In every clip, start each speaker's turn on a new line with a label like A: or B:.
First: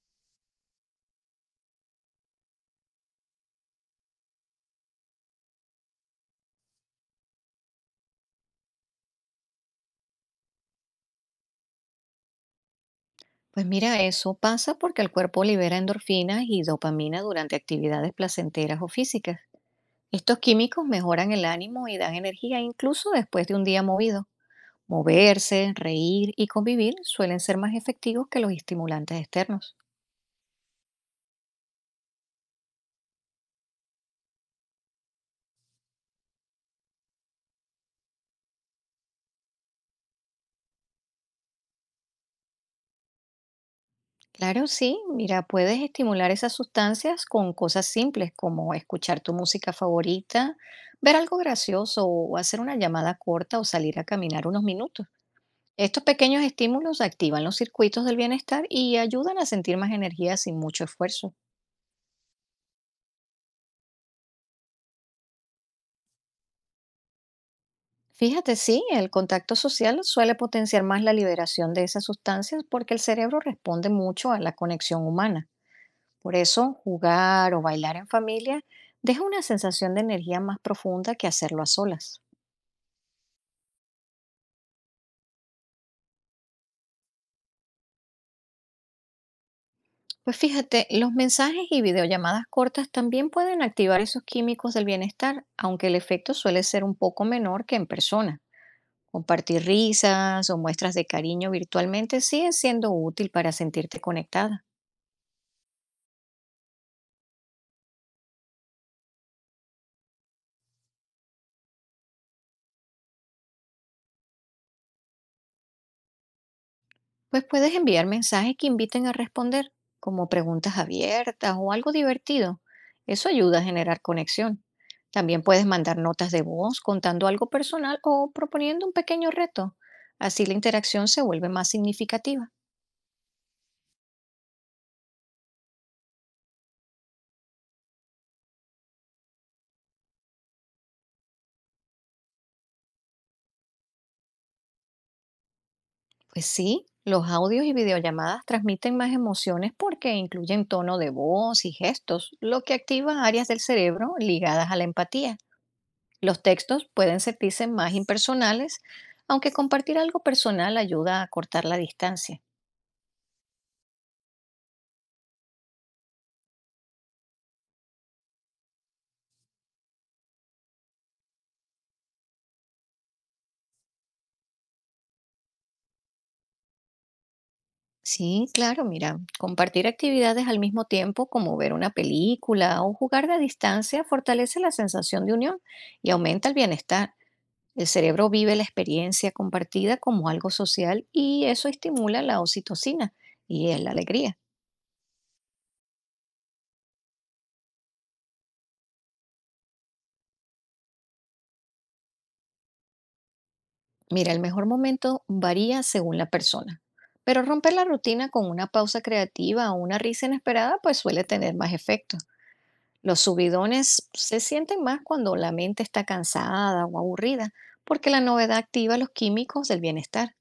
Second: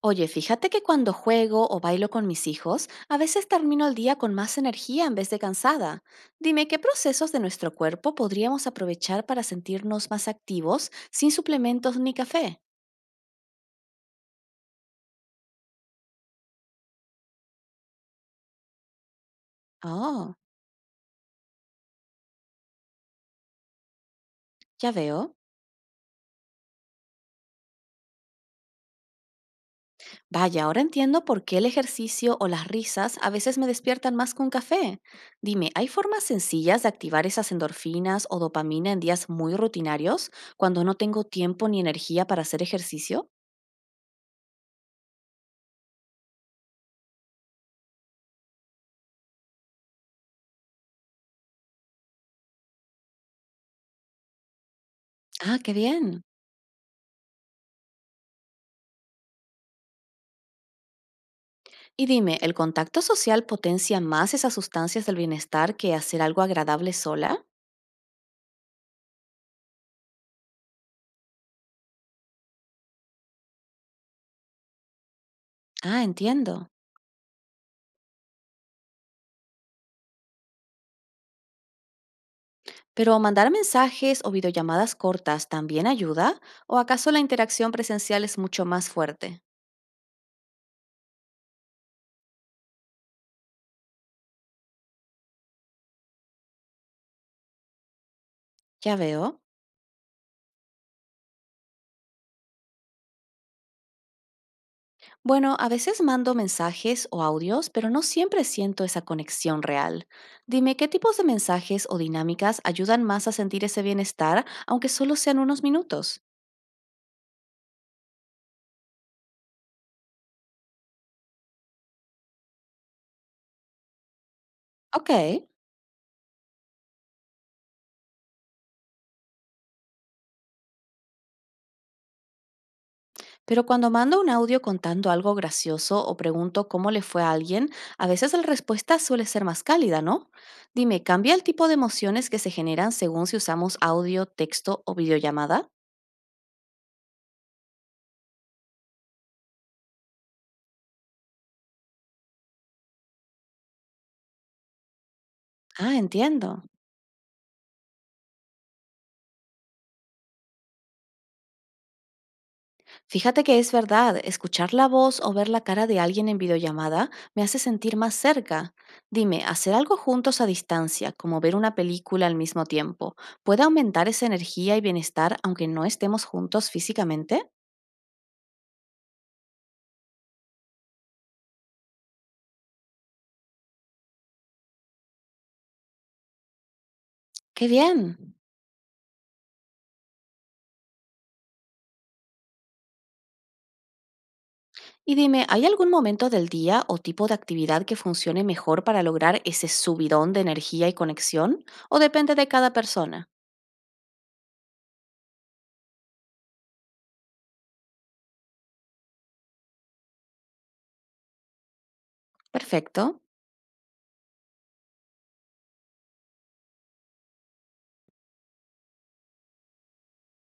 A: Oye, fíjate que cuando juego o bailo con mis hijos, a veces termino el día con más energía en vez de cansada. Dime, ¿qué procesos de nuestro cuerpo podríamos aprovechar para sentirnos más activos sin suplementos ni café?
B: Pues mira, eso pasa porque el cuerpo libera endorfinas y dopamina durante actividades placenteras o físicas.
A: Oh,
B: Estos químicos mejoran el ánimo y dan energía incluso después de un día movido.
A: ya veo.
B: Moverse, reír y convivir suelen ser más efectivos que los estimulantes externos.
A: Vaya, ahora entiendo por qué el ejercicio o las risas a veces me despiertan más con café. Dime, ¿hay formas sencillas de activar esas endorfinas o dopamina en días muy rutinarios, cuando no tengo tiempo ni energía para hacer ejercicio?
B: Claro, sí, mira, puedes estimular esas sustancias con cosas simples como escuchar tu música favorita, ver algo gracioso o hacer una llamada corta o salir a caminar unos minutos.
A: Ah, qué
B: Estos
A: bien.
B: pequeños estímulos activan los circuitos del bienestar y ayudan a sentir más energía sin mucho esfuerzo.
A: Y dime, ¿el contacto social potencia más esas sustancias del bienestar que hacer algo agradable sola?
B: Fíjate, sí, el contacto social suele potenciar más la liberación de esas sustancias porque el cerebro responde mucho a la conexión humana.
A: Ah,
B: Por
A: entiendo.
B: eso, jugar o bailar en familia deja una sensación de energía más profunda que hacerlo a solas.
A: Pero mandar mensajes o videollamadas cortas también ayuda, ¿o acaso la interacción presencial es mucho más fuerte?
B: Pues fíjate, los mensajes y videollamadas cortas también pueden activar esos químicos del bienestar, aunque el efecto suele ser un poco menor que en persona.
A: Ya veo.
B: Compartir risas o muestras de cariño virtualmente sigue siendo útil para sentirte conectada,
A: Bueno, a veces mando mensajes o audios, pero no siempre siento esa conexión real. Dime, ¿qué tipos de mensajes o dinámicas ayudan más a sentir ese bienestar, aunque solo sean unos minutos?
B: pues puedes enviar mensajes que inviten a responder, como preguntas abiertas o algo divertido. Eso ayuda a generar conexión.
A: Ok.
B: También puedes mandar notas de voz contando algo personal o proponiendo un pequeño reto. Así la interacción se vuelve más significativa.
A: Pero cuando mando un audio contando algo gracioso o pregunto cómo le fue a alguien, a veces la respuesta suele ser más cálida, ¿no? Dime, ¿cambia el tipo de emociones que se generan según si usamos audio, texto o videollamada?
B: Pues sí, los audios y videollamadas transmiten más emociones porque incluyen tono de voz y gestos, lo que activa áreas del cerebro ligadas a la empatía.
A: Ah,
B: Los
A: entiendo.
B: textos pueden sentirse más impersonales, aunque compartir algo personal ayuda a acortar la distancia.
A: Fíjate que es verdad, escuchar la voz o ver la cara de alguien en videollamada me hace sentir más cerca. Dime, hacer algo juntos a distancia, como ver una película al mismo tiempo, ¿puede aumentar esa energía y bienestar aunque no estemos juntos físicamente?
B: Sí, claro, mira, compartir actividades al mismo tiempo, como ver una película o jugar de distancia, fortalece la sensación de unión y aumenta el bienestar.
A: ¡Qué
B: El cerebro
A: bien!
B: vive la experiencia compartida como algo social y eso estimula la oxitocina y es la alegría.
A: Y dime, ¿hay algún momento del día o tipo de actividad que funcione mejor para lograr ese subidón de energía y conexión? ¿O depende de cada persona?
B: Mira, el mejor momento varía según la persona, pero romper la rutina con una pausa creativa o una risa inesperada pues suele tener más efecto.
A: Perfecto.
B: Los subidones se sienten más cuando la mente está cansada o aburrida, porque la novedad activa los químicos del bienestar.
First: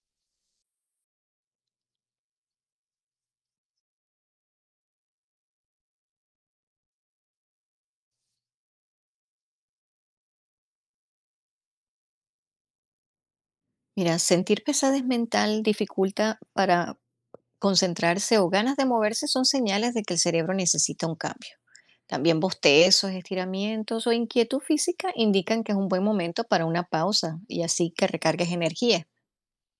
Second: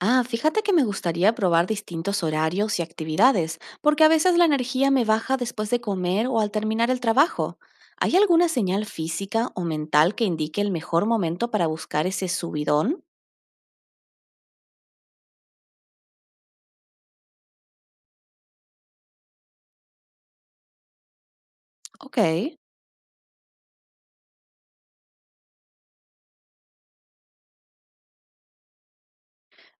A: Ah, fíjate que me gustaría probar distintos horarios y actividades, porque a veces la energía me baja después de comer o al terminar el trabajo. ¿Hay alguna señal física o mental que indique el mejor momento para buscar ese subidón?
B: Mira, sentir pesadez mental dificulta para concentrarse o ganas de moverse son señales de que el cerebro necesita un cambio.
A: Ok.
B: También bostezos, estiramientos o inquietud física indican que es un buen momento para una pausa y así que recargues energía.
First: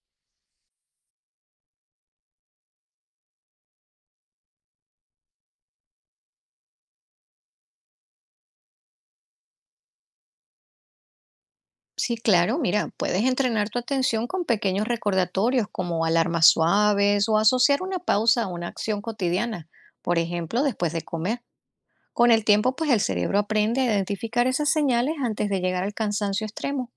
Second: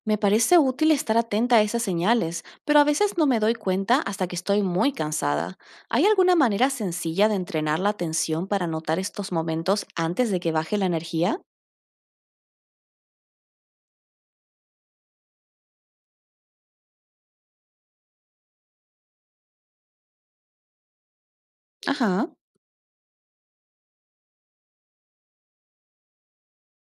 A: Me parece útil estar atenta a esas señales, pero a veces no me doy cuenta hasta que estoy muy cansada. ¿Hay alguna manera sencilla de entrenar la atención para notar estos momentos antes de que baje la energía?
B: Sí, claro, mira, puedes entrenar tu atención con pequeños recordatorios como alarmas suaves o asociar una pausa a una acción cotidiana, por ejemplo, después de comer.
A: Ajá.
B: Con el tiempo, pues el cerebro aprende a identificar esas señales antes de llegar al cansancio extremo.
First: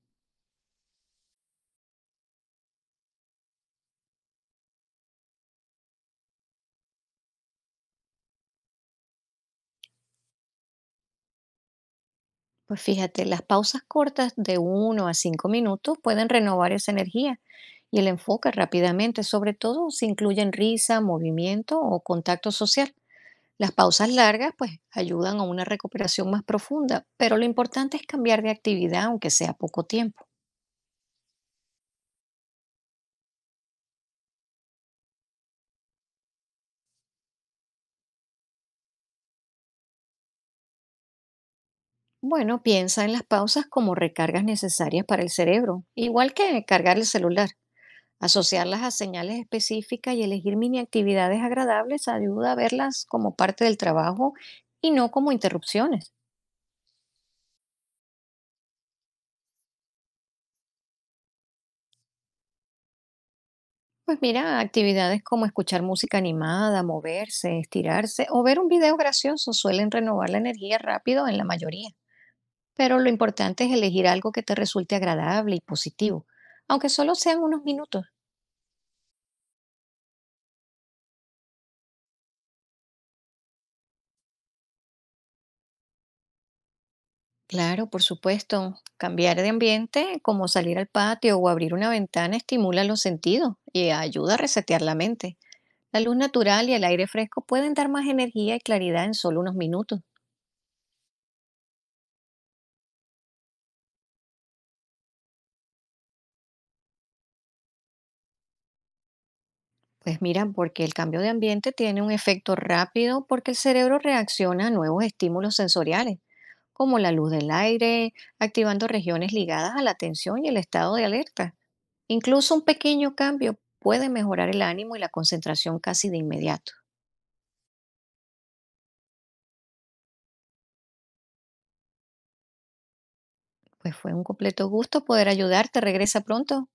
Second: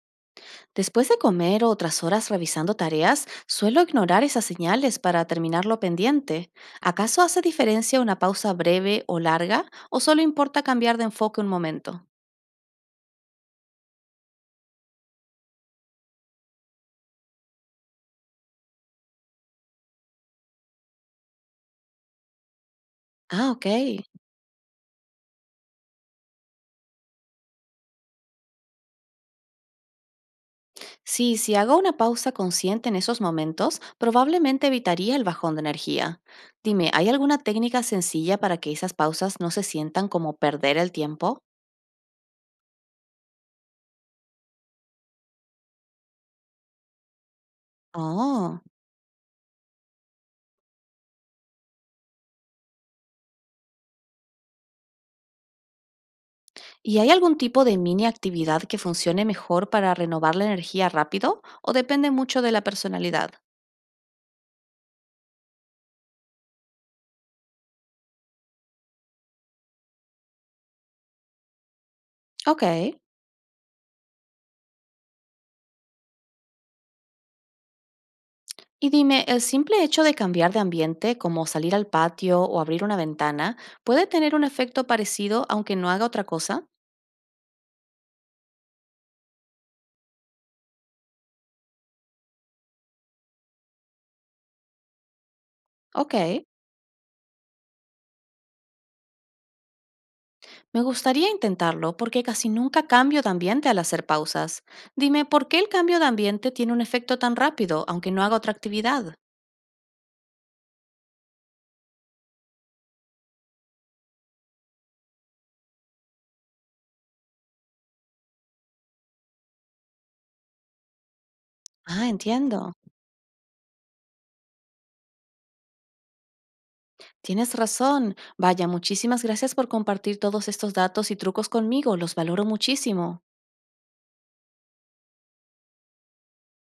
A: Después de comer o otras horas revisando tareas, suelo ignorar esas señales para terminar lo pendiente. ¿Acaso hace diferencia una pausa breve o larga o solo importa cambiar de enfoque un momento?
B: Pues fíjate, las pausas cortas de 1 a 5 minutos pueden renovar esa energía y el enfoque rápidamente, sobre todo si incluyen risa, movimiento o contacto social.
A: Ah, ok.
B: Las pausas largas pues ayudan a una recuperación más profunda, pero lo importante es cambiar de actividad aunque sea poco tiempo.
A: Sí, si hago una pausa consciente en esos momentos, probablemente evitaría el bajón de energía. Dime, ¿hay alguna técnica sencilla para que esas pausas no se sientan como perder el tiempo?
B: Bueno, piensa en las pausas como recargas necesarias para el cerebro, igual que cargar el celular.
A: Oh,
B: Asociarlas a señales específicas y elegir mini actividades agradables ayuda a verlas como parte del trabajo y no como interrupciones.
A: ¿y hay algún tipo de mini actividad que funcione mejor para renovar la energía rápido o depende mucho de la personalidad?
B: Pues mira, actividades como escuchar música animada, moverse, estirarse o ver un video gracioso suelen renovar la energía rápido en la mayoría.
A: Ok.
B: Pero lo importante es elegir algo que te resulte agradable y positivo, aunque solo sean unos minutos.
A: Y dime, ¿el simple hecho de cambiar de ambiente, como salir al patio o abrir una ventana, puede tener un efecto parecido aunque no haga otra cosa?
B: Claro, por supuesto. Cambiar de ambiente, como salir al patio o abrir una ventana, estimula los sentidos y ayuda a resetear la mente. La
A: Ok.
B: luz natural y el aire fresco pueden dar más energía y claridad en solo unos minutos.
A: Me gustaría intentarlo porque casi nunca cambio de ambiente al hacer pausas. Dime, ¿por qué el cambio de ambiente tiene un efecto tan rápido, aunque no haga otra actividad?
B: Pues mira, porque el cambio de ambiente tiene un efecto rápido porque el cerebro reacciona a nuevos estímulos sensoriales, como la luz del aire, activando regiones ligadas a la atención y el estado de alerta.
A: Ah,
B: Incluso un
A: entiendo.
B: pequeño cambio puede mejorar el ánimo y la concentración casi de inmediato.
A: Tienes razón. Vaya, muchísimas gracias por compartir todos estos datos y trucos conmigo. Los valoro muchísimo.
B: Pues fue un completo gusto poder ayudarte. Regresa pronto.